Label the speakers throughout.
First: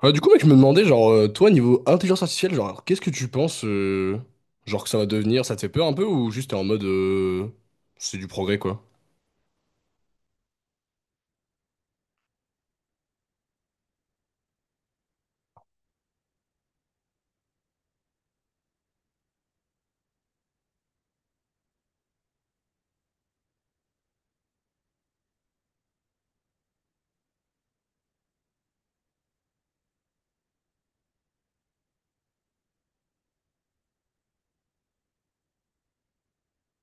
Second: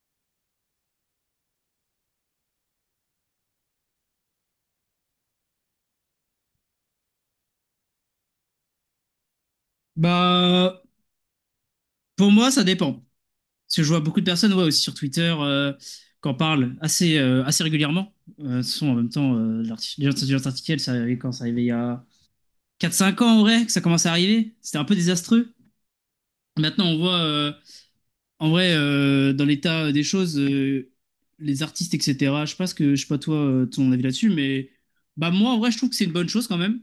Speaker 1: Ah, du coup, mec, je me demandais, genre, toi, niveau intelligence artificielle, genre, qu'est-ce que tu penses, genre, que ça va devenir? Ça te fait peur un peu ou juste t'es en mode, c'est du progrès, quoi?
Speaker 2: Bah, pour moi, ça dépend. Parce que je vois beaucoup de personnes, ouais, aussi sur Twitter, qu'en parlent assez régulièrement. De toute façon, en même temps, l'intelligence artificielle, ça arrivait quand ça arrivait il y a quatre cinq ans, en vrai, que ça commençait à arriver. C'était un peu désastreux. Maintenant, on voit, en vrai, dans l'état des choses, les artistes, etc. Je sais pas toi, ton avis là-dessus, mais bah, moi, en vrai, je trouve que c'est une bonne chose quand même.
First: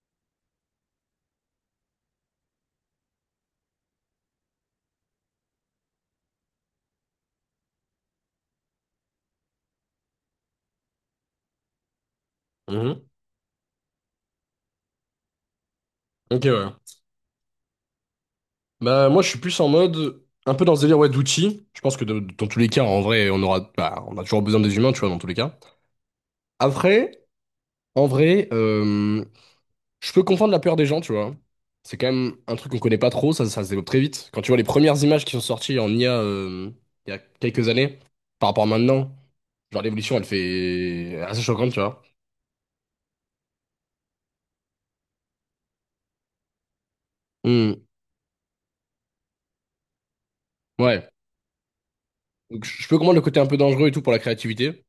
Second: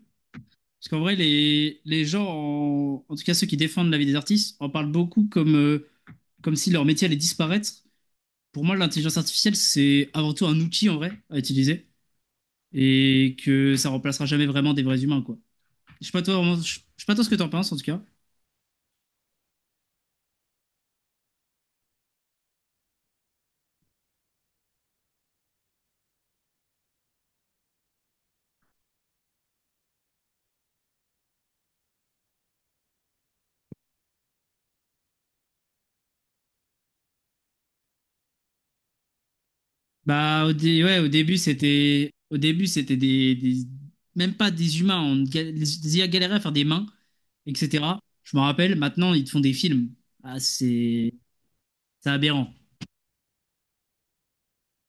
Speaker 2: Parce qu'en vrai, les gens, en tout cas ceux qui défendent la vie des artistes, en parlent beaucoup comme si leur métier allait disparaître. Pour moi, l'intelligence artificielle, c'est avant tout un outil en vrai à utiliser
Speaker 1: Mhm.
Speaker 2: et que ça remplacera jamais vraiment des vrais humains, quoi. Je sais pas toi,
Speaker 1: Ok, ouais.
Speaker 2: je sais pas toi ce que t'en penses en tout cas.
Speaker 1: Bah, moi, je suis plus en mode, un peu dans ce délire, ouais, d'outils. Je pense que dans tous les cas, en vrai, on aura, bah, on a toujours besoin des humains, tu vois, dans tous les cas. Après, en vrai, je peux comprendre la peur des gens, tu vois. C'est quand même un truc qu'on connaît pas trop, ça se développe très vite. Quand tu vois les premières images qui sont sorties en IA, il y a quelques années, par rapport à maintenant. Genre l'évolution, elle
Speaker 2: Bah, ouais,
Speaker 1: fait assez choquante, tu vois.
Speaker 2: au début, c'était des, même pas des humains, on ga- les IA galéraient à faire des mains,
Speaker 1: Hmm,
Speaker 2: etc. Je me rappelle, maintenant, ils te font des films. Ah,
Speaker 1: ouais.
Speaker 2: c'est aberrant.
Speaker 1: Donc je peux comprendre le côté un peu dangereux et tout pour la créativité.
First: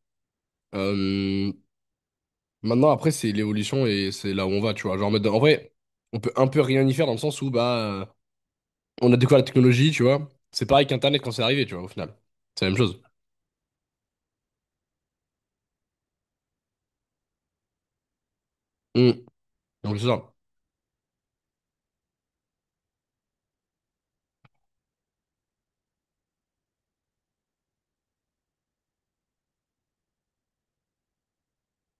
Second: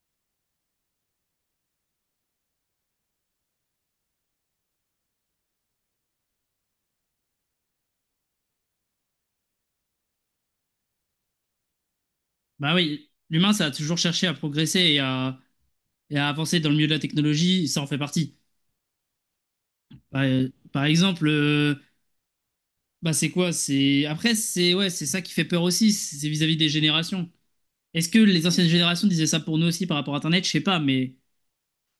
Speaker 1: Euh, Maintenant, après, c'est l'évolution et c'est là où on va, tu vois. Genre en mode, en vrai, on peut un peu rien y faire dans le sens où bah euh, on a découvert la technologie, tu vois. C'est pareil qu'Internet quand c'est arrivé, tu vois, au final. C'est la
Speaker 2: Bah
Speaker 1: même chose.
Speaker 2: oui, l'humain, ça a toujours cherché à progresser et à avancer dans le milieu de la technologie, ça en fait partie.
Speaker 1: Hmm. Donc c'est
Speaker 2: Par,
Speaker 1: ça.
Speaker 2: par exemple. Bah, c'est quoi? C'est après c'est Ouais, c'est ça qui fait peur aussi, c'est vis-à-vis des générations. Est-ce que les anciennes générations disaient ça pour nous aussi par rapport à Internet? Je sais pas, mais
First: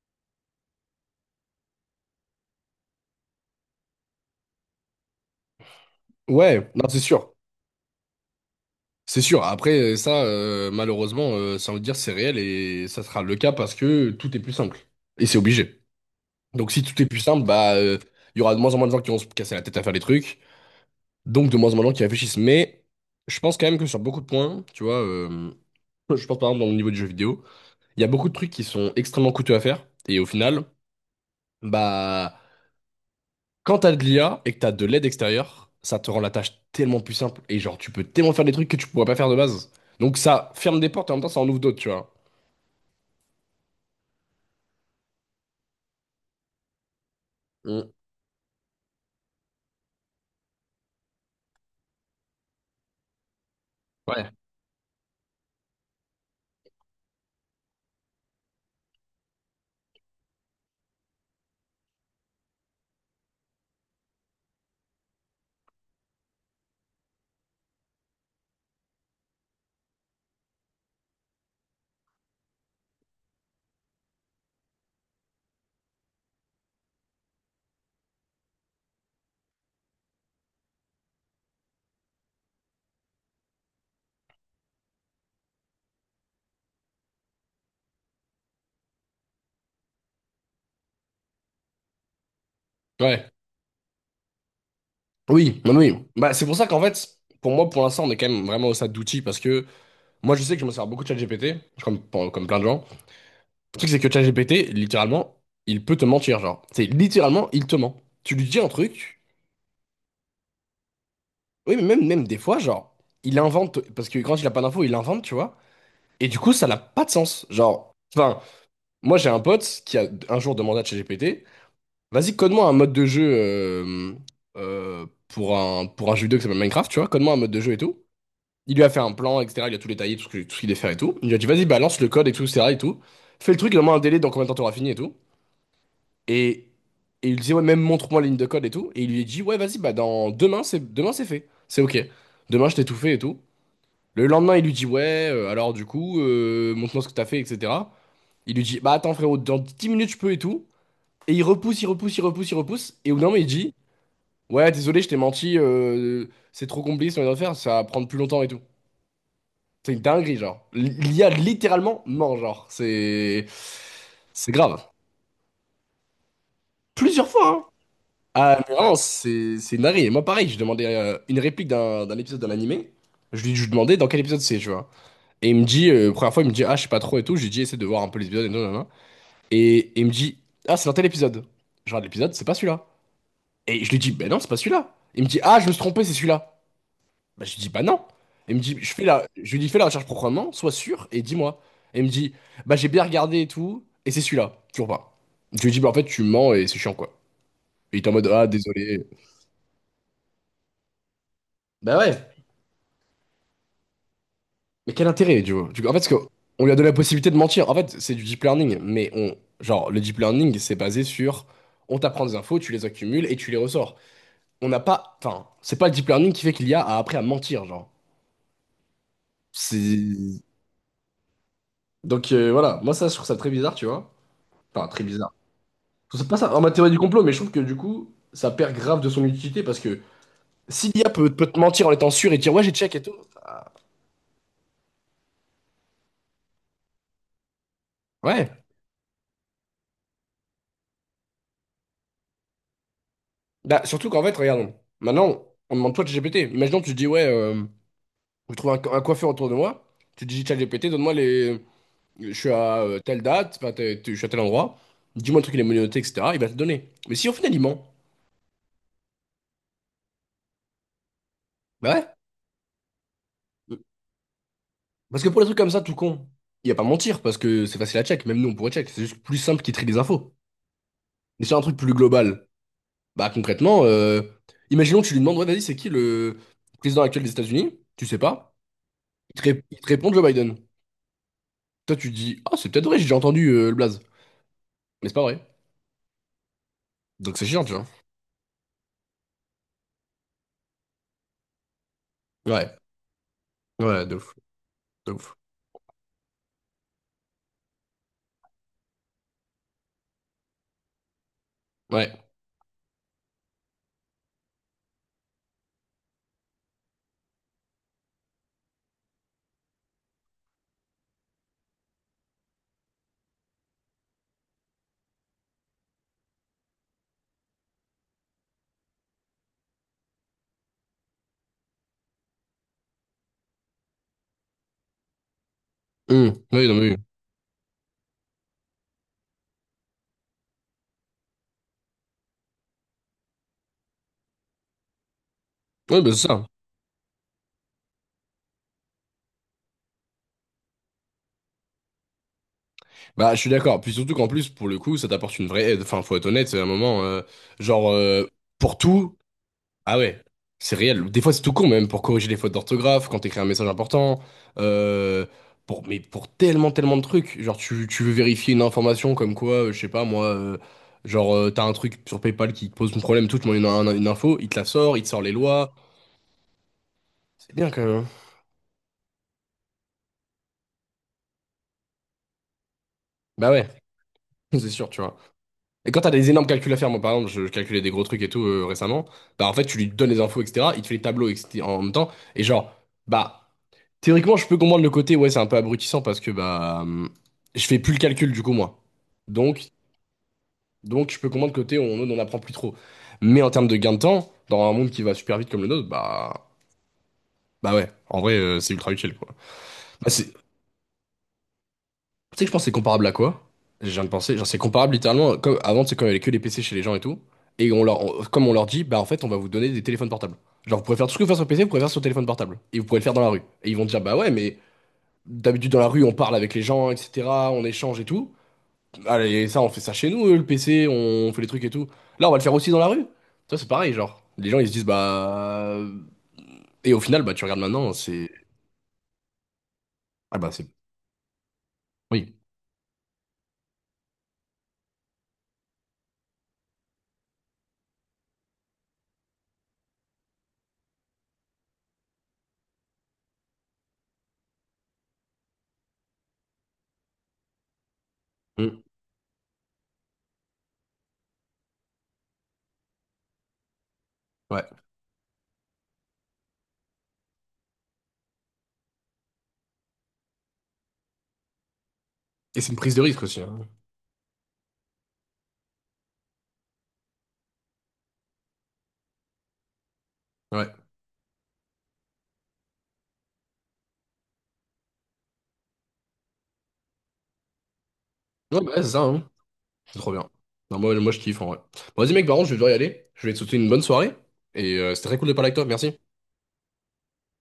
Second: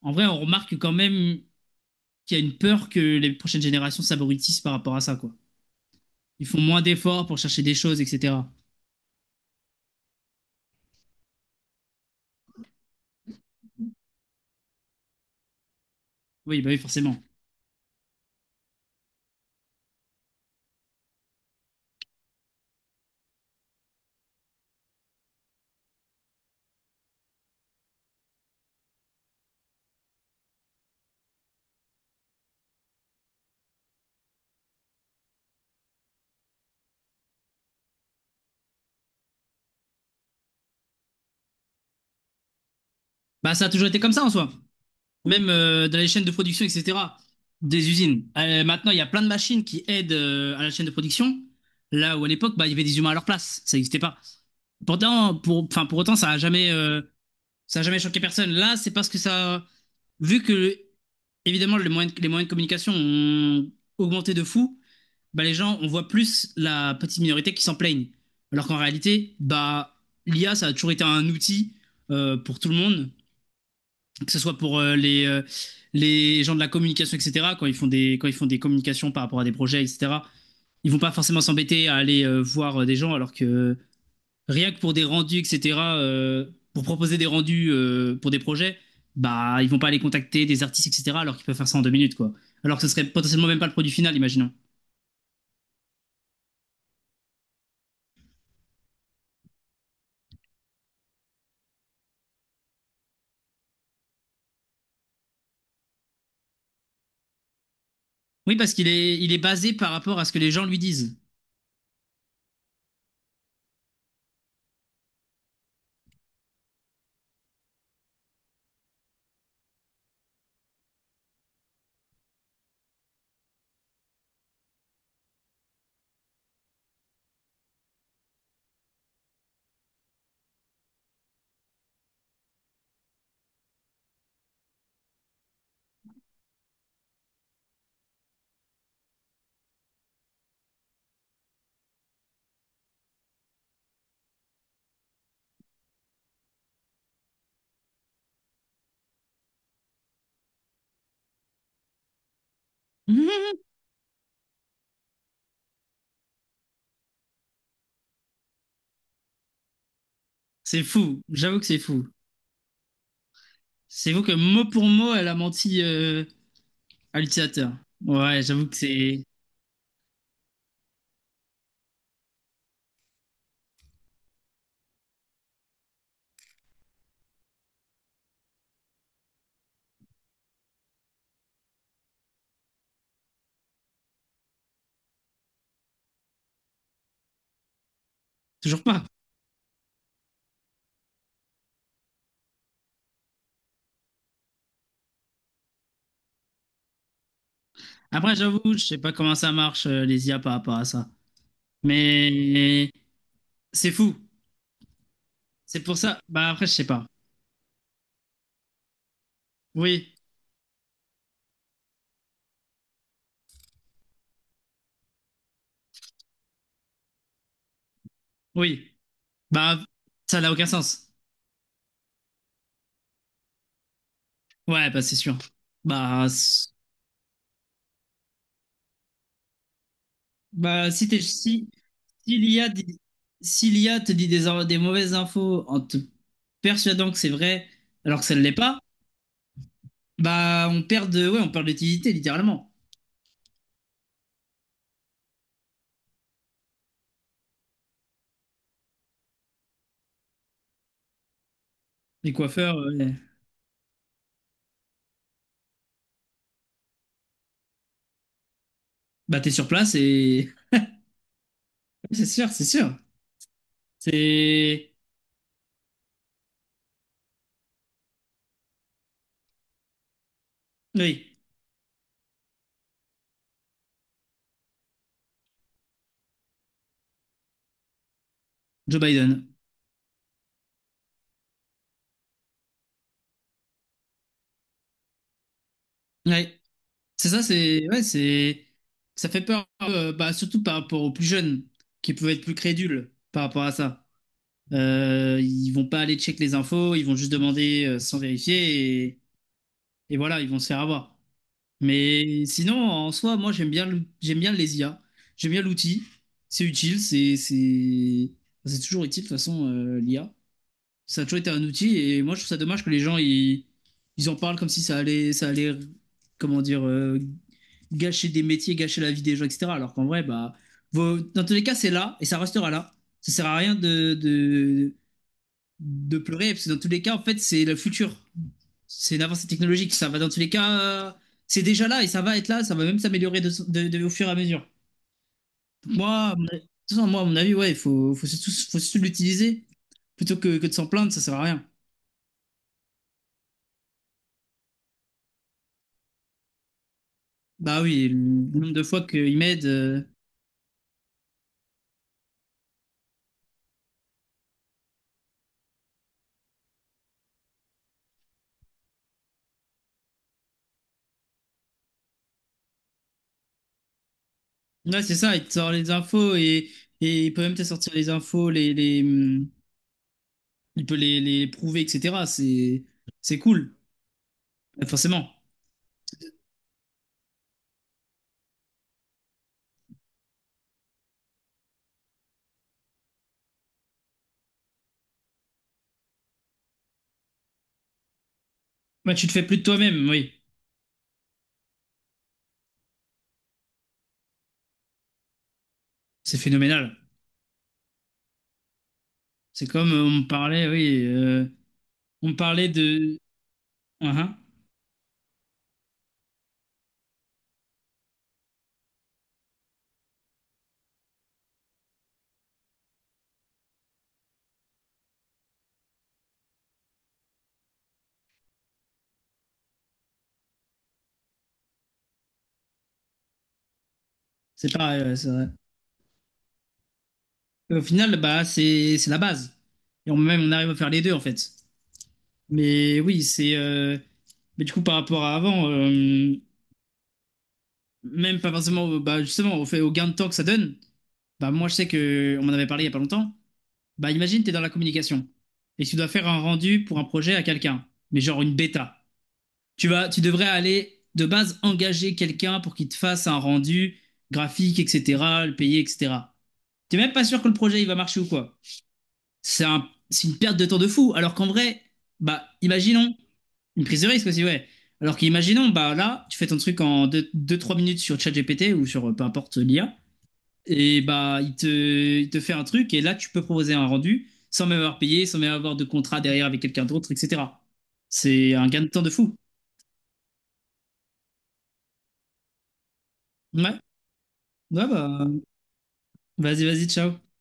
Speaker 2: en vrai, on remarque quand même qu'il y a une peur que les prochaines générations s'abrutissent par rapport à ça, quoi. Ils font
Speaker 1: Ouais,
Speaker 2: moins
Speaker 1: non, c'est
Speaker 2: d'efforts
Speaker 1: sûr.
Speaker 2: pour chercher des choses, etc.
Speaker 1: C'est sûr. Après, ça, malheureusement, ça veut dire c'est réel et ça sera le cas parce que tout est plus simple. Et c'est obligé.
Speaker 2: Oui, bah
Speaker 1: Donc
Speaker 2: oui,
Speaker 1: si tout est
Speaker 2: forcément.
Speaker 1: plus simple, bah, il y aura de moins en moins de gens qui vont se casser la tête à faire des trucs, donc de moins en moins de gens qui réfléchissent. Mais je pense quand même que sur beaucoup de points, tu vois, je pense par exemple dans le niveau du jeu vidéo, il y a beaucoup de trucs qui sont extrêmement coûteux à faire, et au final, bah, quand t'as de l'IA et que t'as de l'aide extérieure, ça te rend la tâche tellement plus simple, et genre tu peux tellement faire des trucs que tu pourrais pas faire de base. Donc ça ferme des portes et en même temps ça en ouvre d'autres, tu vois.
Speaker 2: Bah, ça a toujours été comme ça en soi. Même dans les chaînes de production, etc. Des
Speaker 1: Mm.
Speaker 2: usines. Maintenant, il y a plein de machines qui aident à la chaîne de production. Là où à l'époque, bah, il y avait des humains à leur place, ça n'existait pas.
Speaker 1: Ouais.
Speaker 2: Pourtant pour Enfin, pour autant, ça n'a jamais choqué personne. Là, c'est parce que ça. Vu que, évidemment, les moyens de communication ont augmenté de fou, bah, les gens, on voit plus la petite minorité qui s'en plaignent. Alors qu'en réalité, bah, l'IA, ça a toujours été un outil pour tout le monde, que ce soit pour les gens de la communication, etc., quand ils font des communications par rapport à des projets, etc. Ils vont pas forcément s'embêter à aller voir des gens, alors que, rien que pour des rendus, etc., pour proposer des rendus pour des projets, bah, ils vont pas aller contacter des artistes, etc., alors qu'ils peuvent faire ça en 2 minutes, quoi. Alors que ce serait
Speaker 1: Ouais.
Speaker 2: potentiellement même pas le produit final, imaginons.
Speaker 1: Oui, oui, oui. Bah, c'est pour ça qu'en fait, pour moi, pour l'instant, on est quand même vraiment au stade d'outils parce que moi, je sais que je me sers beaucoup de ChatGPT, comme, comme plein de gens. Le truc, c'est que ChatGPT, littéralement, il peut te mentir, genre. C'est littéralement, il te ment. Tu lui
Speaker 2: Oui,
Speaker 1: dis un
Speaker 2: parce qu'il est,
Speaker 1: truc,
Speaker 2: il est basé par rapport à ce que les gens lui disent.
Speaker 1: oui, mais même, même des fois, genre, il invente, parce que quand il a pas d'infos, il invente, tu vois. Et du coup, ça n'a pas de sens. Genre, enfin, moi, j'ai un pote qui a un jour demandé à ChatGPT, vas-y, code-moi un mode de jeu pour un jeu vidéo qui s'appelle Minecraft, tu vois, code-moi un mode de jeu et tout. Il lui a fait un plan, etc. Il a tout détaillé, tout ce qu'il devait faire et tout. Il lui a dit, vas-y, balance le code et tout, etc. et tout. Fais le truc, il a met un délai dans combien de temps t'auras fini et tout. Et, et il disait, ouais, même montre-moi la ligne de code et tout. Et il lui a dit, ouais, vas-y, bah, dans demain, c'est fait. C'est ok. Demain, je t'ai tout fait et tout. Le lendemain, il lui dit, ouais, alors du coup, montre-moi ce que t'as fait, etc. Il lui dit, bah, attends, frérot, dans 10 minutes, je peux et tout. Et il repousse, il repousse, il repousse, il repousse. Et au bout d'un moment, il dit, ouais, désolé, je t'ai menti, c'est trop compliqué ce qu'on vient de faire, ça va prendre plus longtemps et tout. C'est une dinguerie, genre.
Speaker 2: C'est fou,
Speaker 1: L'I a
Speaker 2: j'avoue que c'est
Speaker 1: littéralement
Speaker 2: fou.
Speaker 1: ment, genre. C'est.
Speaker 2: C'est vous que
Speaker 1: C'est
Speaker 2: mot pour
Speaker 1: grave.
Speaker 2: mot, elle a menti à
Speaker 1: Plusieurs fois, hein.
Speaker 2: l'utilisateur. Ouais,
Speaker 1: Ah,
Speaker 2: j'avoue
Speaker 1: mais
Speaker 2: que
Speaker 1: vraiment,
Speaker 2: c'est
Speaker 1: c'est une dinguerie. Et moi, pareil, je demandais une réplique d'un épisode d'un animé. Je lui demandais dans quel épisode c'est, tu vois. Et il me dit, première fois, il me dit, ah, je sais pas trop et tout. Je lui dis, essaie de voir un peu les épisodes et tout, nanana. Et il me dit, ah, c'est dans tel épisode. Je regarde l'épisode, c'est pas celui-là. Et je lui dis, ben non, c'est pas celui-là. Il me dit, ah, je me suis trompé, c'est celui-là. Bah, je lui dis, bah non. Elle me dit,
Speaker 2: toujours
Speaker 1: je
Speaker 2: pas.
Speaker 1: fais la... je lui dis, fais la recherche proprement, sois sûr et dis-moi. Elle me dit, bah j'ai bien regardé et tout, et c'est celui-là, toujours pas. Je lui dis, bah en fait, tu mens et c'est chiant, quoi. Et il était en mode,
Speaker 2: Après,
Speaker 1: ah,
Speaker 2: j'avoue, je sais
Speaker 1: désolé.
Speaker 2: pas comment ça marche, les IA par rapport à ça.
Speaker 1: Bah ouais.
Speaker 2: Mais c'est fou.
Speaker 1: Mais quel intérêt, tu vois?
Speaker 2: C'est
Speaker 1: Du coup, en
Speaker 2: pour
Speaker 1: fait, parce que
Speaker 2: ça. Bah,
Speaker 1: on
Speaker 2: après, je
Speaker 1: lui a
Speaker 2: sais
Speaker 1: donné la
Speaker 2: pas.
Speaker 1: possibilité de mentir. En fait, c'est du deep learning, mais on... genre, le
Speaker 2: Oui,
Speaker 1: deep learning, c'est basé sur, on t'apprend des infos, tu les accumules et tu les ressors. On n'a pas, enfin, c'est pas le deep learning qui fait qu'il y a à après à mentir, genre.
Speaker 2: oui. Bah,
Speaker 1: C'est...
Speaker 2: ça n'a aucun sens.
Speaker 1: Donc voilà, moi ça, je trouve ça très bizarre, tu vois. Enfin,
Speaker 2: Ouais, bah,
Speaker 1: très
Speaker 2: c'est
Speaker 1: bizarre.
Speaker 2: sûr. Bah,
Speaker 1: C'est pas ça, en ma
Speaker 2: s-
Speaker 1: théorie du complot, mais je trouve que du coup, ça perd grave de son utilité parce que si
Speaker 2: bah,
Speaker 1: l'IA
Speaker 2: si
Speaker 1: peut te
Speaker 2: t'es,
Speaker 1: mentir en étant sûr et
Speaker 2: si,
Speaker 1: te dire
Speaker 2: si
Speaker 1: ouais,
Speaker 2: l'IA
Speaker 1: j'ai check
Speaker 2: dit-
Speaker 1: et tout.
Speaker 2: si l'IA te dit des mauvaises infos en te persuadant que c'est vrai alors que ça ne
Speaker 1: Ouais.
Speaker 2: l'est pas, bah, ouais, on perd d'utilité littéralement.
Speaker 1: Bah, surtout qu'en fait, regarde, maintenant, on demande toi de GPT. Imaginons, tu dis ouais, je trouve un coiffeur autour de moi, tu dis chat GPT, donne-moi les. Je
Speaker 2: Les
Speaker 1: suis
Speaker 2: coiffeurs,
Speaker 1: à
Speaker 2: ouais.
Speaker 1: telle date, enfin, je suis à tel endroit, dis-moi le truc, il est menotté, etc. Il va te donner. Mais si au final, il ment,
Speaker 2: Bah, t'es sur place et
Speaker 1: bah ouais.
Speaker 2: c'est sûr, c'est sûr. C'est
Speaker 1: Parce que pour les trucs comme ça, tout con, il n'y a pas mentir parce que c'est facile à check, même nous, on pourrait check, c'est juste plus simple qu'il trie les infos.
Speaker 2: oui,
Speaker 1: Mais sur un truc plus global. Bah concrètement, imaginons que tu lui demandes, ouais, vas-y, c'est qui le président actuel des États-Unis? Tu sais pas.
Speaker 2: Joe
Speaker 1: Il te,
Speaker 2: Biden.
Speaker 1: il te répond Joe Biden. Toi, tu te dis, ah, c'est peut-être vrai, j'ai déjà entendu le blaze. Mais c'est pas vrai.
Speaker 2: Ouais, c'est
Speaker 1: Donc
Speaker 2: ça,
Speaker 1: c'est chiant, tu
Speaker 2: c'est
Speaker 1: vois.
Speaker 2: ouais, c'est ça fait peur, bah, surtout par rapport aux plus jeunes qui peuvent être plus
Speaker 1: Ouais,
Speaker 2: crédules par rapport à ça.
Speaker 1: ouais, de ouf, de ouf.
Speaker 2: Ils vont pas aller check les infos, ils vont juste demander sans vérifier et, voilà, ils vont se faire avoir.
Speaker 1: Ouais.
Speaker 2: Mais sinon, en soi, moi, j'aime bien les IA, j'aime bien l'outil, c'est utile, c'est toujours utile de toute façon, l'IA. Ça a toujours été un outil et moi, je trouve ça dommage que les gens, ils en parlent comme si ça allait ça allait comment dire gâcher des métiers, gâcher la vie des gens, etc. Alors qu'en vrai, bah, dans tous les cas, c'est là et ça restera là. Ça sert à rien de pleurer, parce
Speaker 1: Oui,
Speaker 2: que
Speaker 1: non,
Speaker 2: dans tous
Speaker 1: mais oui.
Speaker 2: les cas, en fait, c'est le futur. C'est l'avancée technologique. Ça va dans tous les cas, c'est déjà là et ça va être là, ça va même s'améliorer au fur et à mesure. Donc,
Speaker 1: Ouais, bah
Speaker 2: moi,
Speaker 1: c'est ça.
Speaker 2: de toute façon, moi, à mon avis, ouais, il faut, faut surtout l'utiliser plutôt que de s'en plaindre, ça sert à rien.
Speaker 1: Bah, je suis d'accord. Puis surtout qu'en plus, pour le coup, ça t'apporte une vraie aide. Enfin, faut être honnête, c'est un moment,
Speaker 2: Bah
Speaker 1: genre,
Speaker 2: oui, le nombre
Speaker 1: pour
Speaker 2: de fois
Speaker 1: tout,
Speaker 2: qu'il m'aide,
Speaker 1: ah ouais, c'est réel. Des fois, c'est tout con, même pour corriger les fautes d'orthographe, quand t'écris un message important, euh, mais pour tellement, tellement de trucs. Genre, tu veux vérifier une information comme quoi, je sais pas, moi, genre, t'as un truc sur PayPal qui te pose un problème, tout, tu demandes une info, il te la sort,
Speaker 2: ouais,
Speaker 1: il te
Speaker 2: c'est
Speaker 1: sort les
Speaker 2: ça, il te sort
Speaker 1: lois.
Speaker 2: les infos et il peut même
Speaker 1: C'est
Speaker 2: te
Speaker 1: bien quand
Speaker 2: sortir
Speaker 1: même,
Speaker 2: les
Speaker 1: hein.
Speaker 2: infos, il peut les prouver, etc. C'est
Speaker 1: Bah ouais,
Speaker 2: cool,
Speaker 1: c'est sûr, tu vois.
Speaker 2: forcément.
Speaker 1: Et quand t'as des énormes calculs à faire, moi, par exemple, je calculais des gros trucs et tout récemment, bah en fait, tu lui donnes les infos, etc., il te fait les tableaux etc., en même temps, et genre, bah. Théoriquement, je peux comprendre le côté, ouais, c'est un peu abrutissant parce que bah je fais plus le calcul du coup moi.
Speaker 2: Bah, tu te fais plus de
Speaker 1: Donc,
Speaker 2: toi-même, oui,
Speaker 1: je peux comprendre le côté où on n'en apprend plus trop. Mais en termes de gain de temps, dans un monde qui va super vite comme le nôtre,
Speaker 2: c'est
Speaker 1: bah
Speaker 2: phénoménal.
Speaker 1: bah ouais, en vrai c'est ultra utile quoi.
Speaker 2: C'est comme
Speaker 1: Bah, c'est, tu
Speaker 2: oui, on me
Speaker 1: sais que je pense que
Speaker 2: parlait
Speaker 1: c'est comparable à
Speaker 2: de.
Speaker 1: quoi? Je viens de
Speaker 2: Uhum.
Speaker 1: penser, genre c'est comparable littéralement, comme avant c'est quand il y avait que les PC chez les gens et tout, et comme on leur dit, bah en fait on va vous donner des téléphones portables. Genre vous pouvez faire tout ce que vous faites sur PC, vous pouvez faire sur téléphone portable, et vous pouvez le faire dans la rue. Et ils vont dire bah ouais mais d'habitude, dans la rue, on parle avec les gens, etc. On échange et tout. Allez, ça, on fait ça chez nous, le PC, on fait les trucs et tout. Là, on va le faire aussi dans la rue. Ça, c'est pareil, genre. Les gens, ils
Speaker 2: C'est
Speaker 1: se disent,
Speaker 2: pareil, ouais, c'est vrai.
Speaker 1: bah. Et au final, bah, tu regardes
Speaker 2: Au
Speaker 1: maintenant,
Speaker 2: final,
Speaker 1: c'est.
Speaker 2: bah, c'est la base. Et
Speaker 1: Ah,
Speaker 2: même,
Speaker 1: bah,
Speaker 2: on
Speaker 1: c'est.
Speaker 2: arrive à faire les deux, en fait.
Speaker 1: Oui.
Speaker 2: Mais oui, c'est. Mais du coup, par rapport à avant, même pas forcément, bah, justement, au fait, au gain de temps que ça donne, bah, moi, je sais que, on m'en avait parlé il y a pas longtemps. Bah, imagine, t'es dans la communication et tu dois faire un rendu pour un projet à quelqu'un, mais genre une
Speaker 1: Mm.
Speaker 2: bêta. Tu devrais aller de base engager quelqu'un pour qu'il te fasse un rendu
Speaker 1: Ouais.
Speaker 2: graphique, etc., le payer, etc. T'es même pas sûr que le projet il va marcher ou quoi. C'est une perte de temps de fou. Alors qu'en vrai, bah,
Speaker 1: Et c'est une prise de
Speaker 2: imaginons,
Speaker 1: risque aussi, hein.
Speaker 2: une prise de risque aussi, ouais. Alors qu'imaginons, bah là, tu fais ton truc en deux trois minutes sur ChatGPT ou sur peu importe l'IA,
Speaker 1: Ouais.
Speaker 2: et bah, il te fait un truc, et là, tu peux proposer un rendu sans même avoir payé, sans même avoir de contrat derrière avec quelqu'un d'autre, etc. C'est
Speaker 1: Ouais, bah,
Speaker 2: un
Speaker 1: ouais,
Speaker 2: gain de
Speaker 1: c'est
Speaker 2: temps
Speaker 1: ça,
Speaker 2: de
Speaker 1: hein.
Speaker 2: fou.
Speaker 1: C'est trop bien. Non, moi, moi, je kiffe, en vrai. Bon, vas-y, mec, par contre, je vais devoir y aller. Je vais te souhaiter une
Speaker 2: Ouais,
Speaker 1: bonne soirée. Et
Speaker 2: ouais,
Speaker 1: c'était très cool de
Speaker 2: bah.
Speaker 1: parler avec toi. Merci.
Speaker 2: Vas-y, vas-y, ciao.